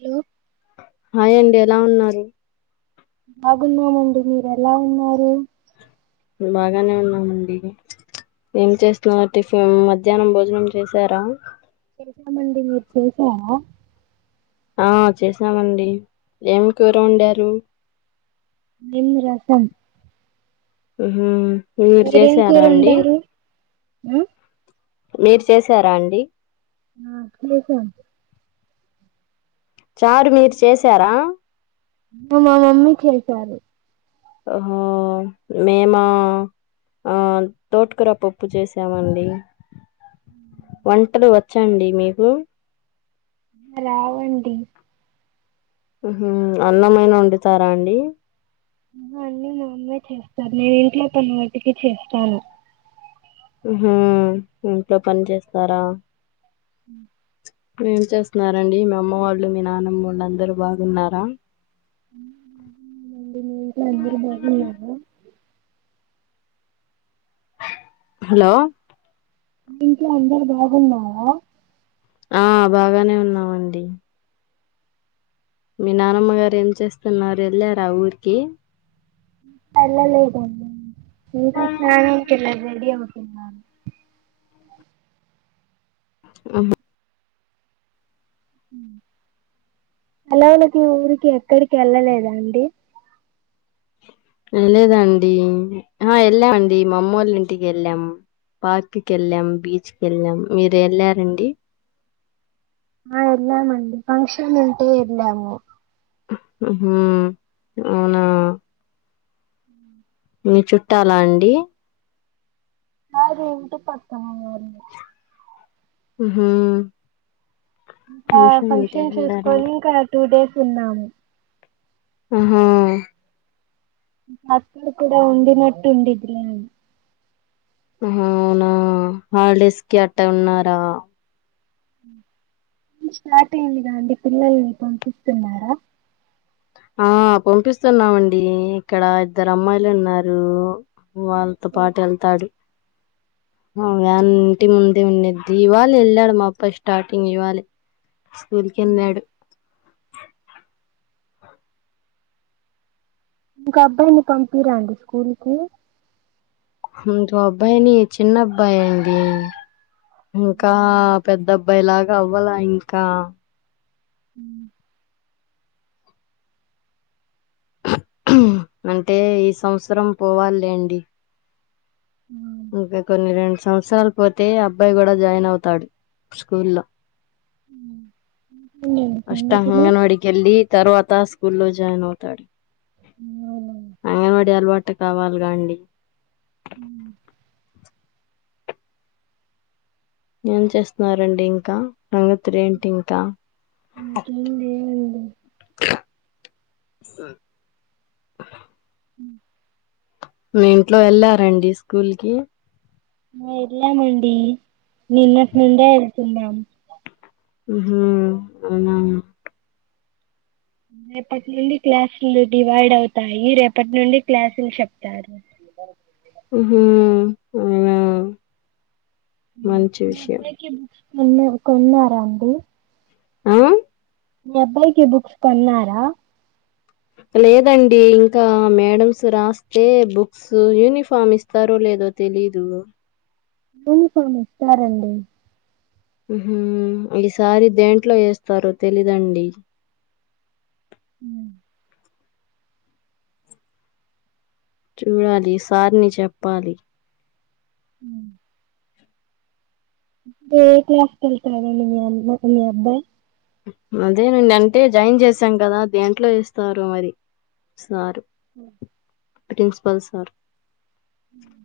hello hi అండి ఎలా ఉన్నారు బాగున్నామండి మీరు ఎలా ఉన్నారు మే బాగానే ఉన్నామండి ఏం చేస్తున్నార్ టిఫిన్ మధ్యాహ్నం భోజనం చేసారా చేసామండి మీరు చేసారా ఆ చేసామండి ఏం కూర వండారు నేను రసం ఉహు మీరు మీరేం కూర చేసారా అండి వండారు మీరు చేసారా అండి ఆ చేసాం చారు మీరు చేసారా మ మా మమ్మీ చేశారు ఒహొ మేమా ఆ తోటకుర పప్పు చేసామండి వంటలు వచ్చండి మీకు రావండి ఉహు అన్నమైన వండుతారా అండి అహ అన్ని మామ్మే చేస్తారు నేను ఇంట్లో పని మటికి చేస్తాను ఉహు ఇంట్లో పని చేస్తారా ఏం చేస్తున్నారండి మీ అమ్మ వాళ్ళు మీ నాన్నమొళ్ళు అందరు బాగున్నారా అందరు బాగున్నారండి మీ ఇంట్లో అందరు బాగున్నారా హలో మీ ఇంట్లో అందరు బాగున్నారా ఆ బాగానే ఉన్నామండి మీ నానమ్మ గారు ఏం చేస్తున్నారు ఎళ్ళార ఊరికి ఎళ్లలేదండి ఇంకా స్నానంకెళ్లారు రెడీ అవు తున్నారు ఆహా సెలవులకి ఊరికి ఎక్కడికి ఎళ్ళలేదా అండి లేదండి ఆ ఎళ్ళా అండి మా అమ్మోలింటికి ఎళ్ళాం పార్క్కి వెళ్ళాం బీచ్ కెళ్ళాం మీరు ఎళ్ళారండి ఆ ఎల్లామండి ఫంక్షన్ ఉంటే ఎళ్ళాము మ్మ్ హ్మ్ అవునా మీ చుట్టాలా అండి కాదు ఇంటి పక్కన ఉన్నా వాళ్ళు మ్మ్ ఇంకా ఫంక్షన్ చేసుకొని ఇంకా టూ డేస్ ఉన్నాము ఆ ఫస్ట్ కూడా ఉన్నట్టు ఉండిదిలే అని అవునా హాలిడేస్ కి అట్టా ఉన్నారా స్టార్ట్ అయిందిగాండి పిల్లల్ని పంపిస్తున్నారా ఆ పంపిస్తున్నామండి ఇక్కడ ఇద్దరు అమ్మాయిలు ఉన్నారు వాళ్ళతో పాటు వెళ్తాడు అ ఇంటి ముందే ఉండిద్ది ఇవాలే వెళ్ళాడు మా అబ్బాయి స్టార్టింగ్ ఇవాలే స్కూల్ కి వెళ్ళాడు ఇంకా అబ్బాయిని పంపిరా అండి స్కూల్ కి ముందు అబ్బాయిని చిన్న అబ్బాయి అండి ఇంకా పెద్ద అబ్బాయి లాగా అవ్వాల ఇంకా అ అంటే ఈ సంవత్సరం పోవాలే అండి ఇంకా కొన్ని రెండు సంవత్సరాలు పోతే అబ్బాయి కూడా జాయిన్ అవుతాడు స్కూల్లో ఇంకేంటండి ఫస్ట్ సంగతులు అంగన్వాడికి వెళ్ళి తర్వాత స్కూల్ లో జాయిన్ అవుతాడు అంగన్వాడి అలవాటు కావాలిగా అండి అ ఏం చేస్తున్నారండి ఇంకా సంగతులు ఏంటి ఇంకా ఇంకేం లేవండి హ్మ్ మీ ఇంట్లో వెళ్లారండి స్కూల్ కి వెళ్ళామండి నిన్నటి నుండే వెళ్తున్నాం హ్మ్ అవునా రేపటి నుండి క్లాసులు డివైడ్ అవుతాయి రేపటి నుండి క్లాసులు చెప్తారు హ్మ్ అవునా మంచి విషయం ఏమైనా కొన్నారా అండి ఆ మీ అబ్బాయికి బుక్స్ కొన్నారా లేదండి ఇంకా మేడమ్స్ రాస్తే బుక్స్ యూనిఫార్మ్ ఇస్తారు లే లేదో తెలిదు యూనిఫామ్ ఇస్తారండి హ్మ్ హు ఈసారి దేంట్లో ఏస్తారో తెలీదండి ఉమ్ చూడాలి సార్ని చెప్పాలి హ్మ్ ఏ క్లాస్ కి వెళ్తారు మీ అమ్ మీ అబ్బాయ్ అదేనండి అంటే జాయిన్ చేసాం కదా దేంట్లో వేస్తారో మరి సార్ ఉమ్ ప్రిన్సిపల్ సార్ ఉమ్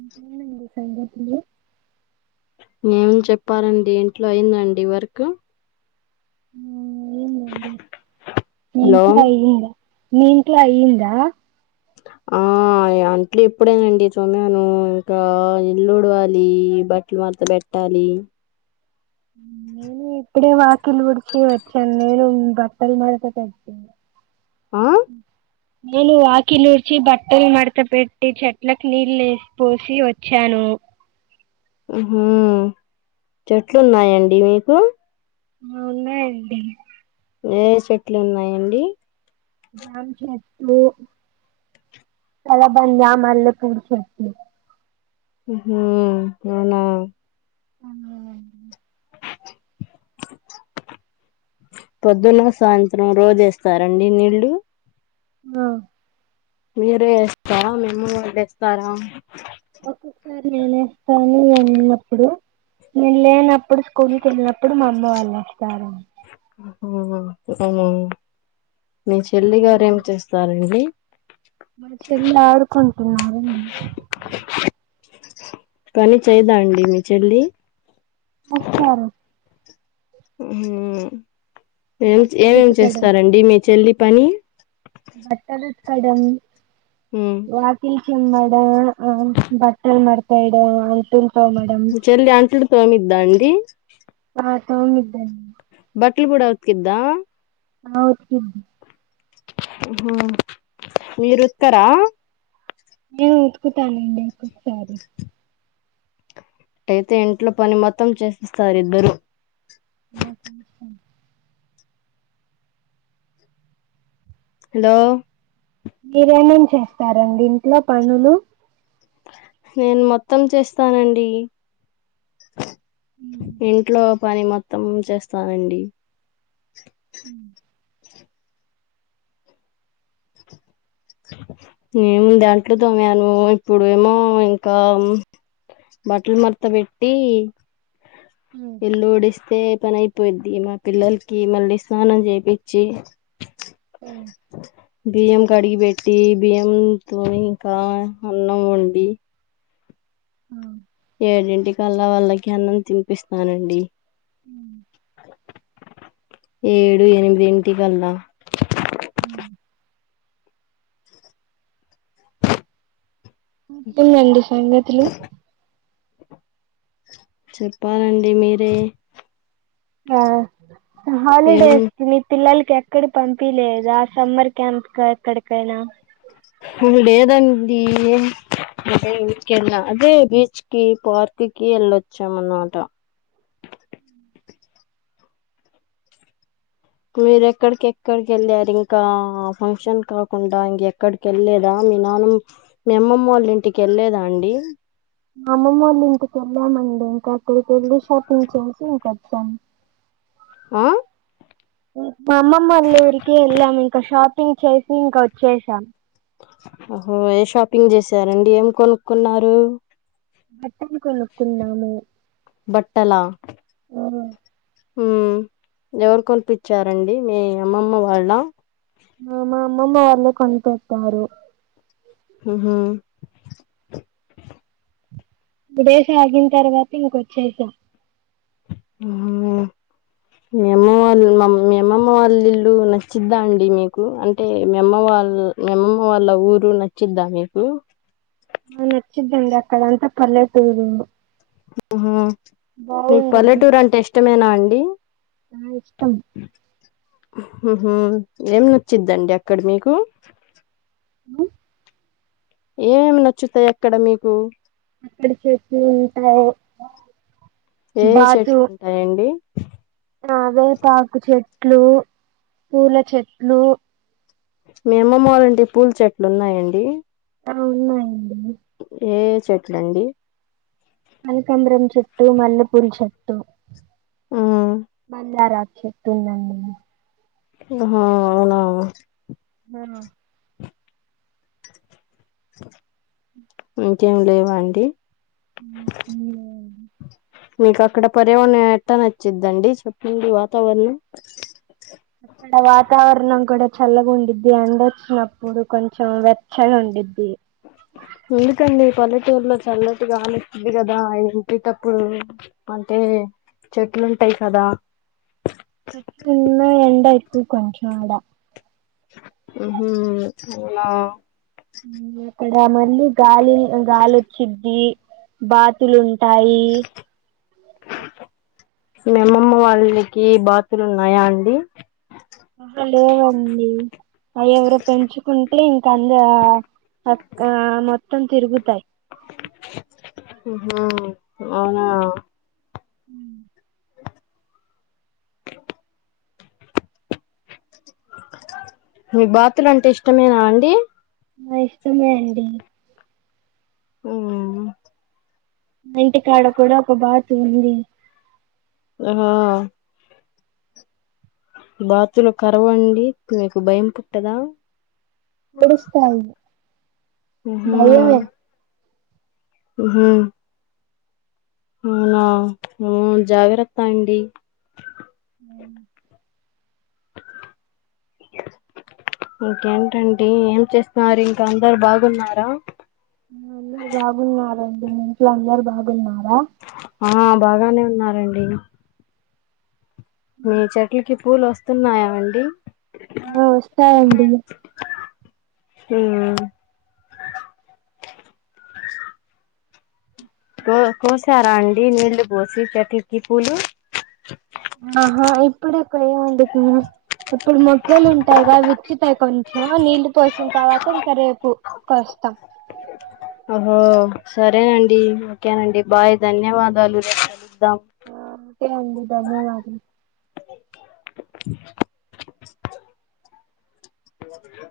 ఇంకేంటండి సంగతులు ఏమి చెప్పాలండి ఇంట్లో అయిందండి వర్క్ ఆ అయింది అండీ మీ హలో ఇంట్లో అయిందా మీ ఇంట్లో అయ్యిందా క ఆ అంట్లే ఇప్పుడేనండి తోమను ఇంకా ఇళ్లు ఊడవాలి బట్లు మడత బెట్టాలి ఉమ్ ఉమ్ ఇప్పుడే వాకిళ్లు ఉడిచి వచ్చాను నేను బట్టల మడత పెట్టాను ఆ నేను వాకిళ్లు ఉడిచి బట్టలు మడత పెట్టి చెట్లలకు నీళ్ళు వేసి పోసి వచ్చాను ఆ హ్మ్ హు చెట్లున్నాయండి మీకు ఆ ఉన్నాయండి ఏ ఏ చెట్లు ఉన్నాయండి జామ్ చెట్లు కలబంద ఆ మల్ల పూల్ చెట్టు హ్మ్ హు అవునా ఆ అవునండి [inaudible] పొద్దున్న సాయంత్రం రోజేస్తారండి నీళ్ళు ఆ మీరే ఏస్తారా మీ అమ్మ వాళ్లేస్తారా ఒక్కొక్కసారి నేనేస్తాను నేనున్నప్పుడు నేను లేనప్పుడు స్కూల్కి వెళ్ళినప్పుడు మా అమ్మ వాళ్ళు ఏస్తారు ఆహా ఔనా మీ చెల్లిగారు ఏమి చేస్తారండి మా చెల్లి ఆడుకుంటున్నాడు అండీ పని చేయదా అండి మీ చెల్లి వస్తారు హ్మ్ హు ఏం బట్టలు ఏమేమి ఉతకడం చేస్తారండి మీ చెల్లి పని బట్టలు ఉతకడం వాకిల్ చిమ్మడ ఆ బట్టలు మడత వేయడం అంట మీ చెల్లి అట్లు తోమిద్దా అండి తోముద్ది అండీ బట్టలు కూడా ఉతుకిద్దా ఆ ఉతుకిద్ది మీరు వస్తారా నేను ఉతుకుతానండి ఒక్కొక్కసారి అయితే ఇంట్లో పని మొత్తం చేసిస్తారు ఇద్దరు మా చేస్తాం హలో మీరేమేం చేస్తారండి ఇంట్లో పనులు నేను మొత్తం చేస్తానండి ఇంట్లో పని మొత్తం చేస్తానండి హుమ్ నేం దాంట్లో తోమను ఇప్పుడుేమో ఇంకా బట్టలు మర్త పెట్టి ఇల్లూడిస్తే పనయిపోయిద్ది మా పిల్లలకి మళ్ళీ స్నానం చేపిచ్చి [inaudible] బియ్యం కడిగి పెట్టి బియ్యంతో ఇంకా అన్నం వండి హ్మ్ము ఏడింటి కల్లా వాళ్ళకి అన్నం తినిపిస్తానండి హుమ్ ఏడు ఎనిమిదింటి కల్లా హ్మ్మ్ ఇంకేంటి సంగతులు చెప్పాలండి మీరే ఆ హాలిడే ఏం ఇస్తే పిల్లలకి ఎక్కడ పంపి లేద ఆ సమ్మర్ క్యాంప్ ఎక్కడికైనా ఇప్పుడు లేదండి ఏమి అదే బీచ్కి పార్కి వెళ్లొచ్చన్నమాట మీర ఎక్కడికి ఎక్కడికి వెళ్ళారు ఇంకా ఫంక్షన్ కాకుండా ఇంక ఎక్కడికి వెళ్ళలేదా మీ నాన్న మీ అమ్మమ్మ వాళ్ళ ఇంటికి వెళ్ళలేదాండి మాఅమ్మమ్మవాళ్ళ ఇంటికి వెళ్ళానండి [unintelligible] షాపింగ్ చేసి ఇంకా ఫన్ ఆ మా అమ్మమ్మ వాళ్ళ ఊరికి వెళ్ళాం ఇంకా షాపింగ్ చేసి ఇంకా వచ్చేసాం ఓహో ఏ షాపింగ్ చేసారండి ఏం కొనుక్కున్నారు బట్టలు కొనుకున్నామ బట్టలా ఉ ఎవరు కొనిపించారండి మీ అమ్మమ్మ వాళ్ళ మా మా అమ్మమ్మ వళ్లో కొనిపెట్టారు మరి ఉహూ ముడేసి ఆగిన తర్వాత ఇంకొచ్చేసాం హ్మ్మ్ మీ అమ్మ వాళ్ళ మీ అమ్మమ్మ వాళ్ళ ఇల్లు నచ్చిద్దా అండి మీకు అంటే మీ అమ్మ వాళ్ళ మీ అమ్మమ్మ వాళ్ళ ఊరు నచ్చిద్దా మీకు న నచ్చద్దండి అక్కడ అంతా పల్లెటూరు ఉంది ఆహా మీకు పల్లెటూరు అంటే ఇష్టమేనా అండి నా ఇష్టం ఉ హు ఏం నచ్చిందండి అక్కడ మీకు ఉ ఏమేమి నచ్చుతాయి ఎక్కడ మీకు అక్కడ చెప్పి ఉంటావు ఏఏ చెట్లు ఉంటాయండి కరివేపాకు చెట్లు పూల చెట్లు మీ అమ్మమ్మ వాళ్ళింట్లో పూల చెట్లు ఉన్నాయండి అక్కడ ఉన్నాయి ఏ ఏ చెట్లండి కనకాంబరం చెట్టు మల్లెపూల చెట్టు ఉమ్ మందారం చెట్టు ఉందండి ఆ హు అవునా ఆ ఇంకేం లేవాఅండి మీకు అక్కడ పర్యావరణం ఎట్ట నచ్చిందండి చెప్పంది వాతావరణం అక్కడ వాతావరణం కూడా చల్లగా ఉండిద్ది ఎండ వచ్చినప్పుడు కొంచెం వెచ్చగా ఉండిద్ది ఉ హు ఎందుకండి పల్లెటూరులో చల్లటిగానిస్తుంది కదా ఎంటిటప్పుడు అంటే చెట్లు ఉంటాయి కదా ఎక్కువ ఉన్నావ్ ఎండలు కొంచెం ఆడా ఉ హు ఆ అక్కడ మళ్ళీ గాలి గాలి వచ్చిద్ది బాతులుంటాయి మీ అమ్మమ్మ వాళ్ళకి బాతులు ఉన్నాయా అండి ఆ లేవండి ఎవరు పెంచుకుంటే ఇంకంద అక్క మొత్తం తిరుగుతాయి ఉ హు అవునా ఉ మీ బాతులు అంటే ఇష్టమేనా అండి ఆ ఇష్టమే అండి ఆ ఇంటికాడ కూడా ఒక బాతు ఉంది ఆ బాతులో కరవ అండి మీకు భయం పుట్టదా ఏడుస్తాయి ఆ హు భయమే ఉ హు అవునా జాగ్రత్త అండి ఆ ఇంకేంటండి ఏం చేస్తున్నారు ఇంకా అందరు బాగున్నారా అందరు బాగున్నార మీ ఇంట్లో అందరు బాగున్నార ఆ బాగానే ఉన్నారండి మీ చెట్లకి పూలు వస్తున్నాయాఅండి ఆ వస్తాయండి ఉ ఓ కోశారా అండి నీళ్లు బోసి చెట్లకి పూలు ఎం వండుతున్న ఇప్పుడు మొగ్గలు ఉంటాయిగా అవి చ్చుతాయి కొంచెం నీళ్లు పోసిన తర్వాత ఇంకా రేపు కోస్తాం అహో సరేనండి ఓకేనండి బాయ్ ధన్యవాదాలు కే అండి ధన్యవాదాలు ఆ హలో విజయ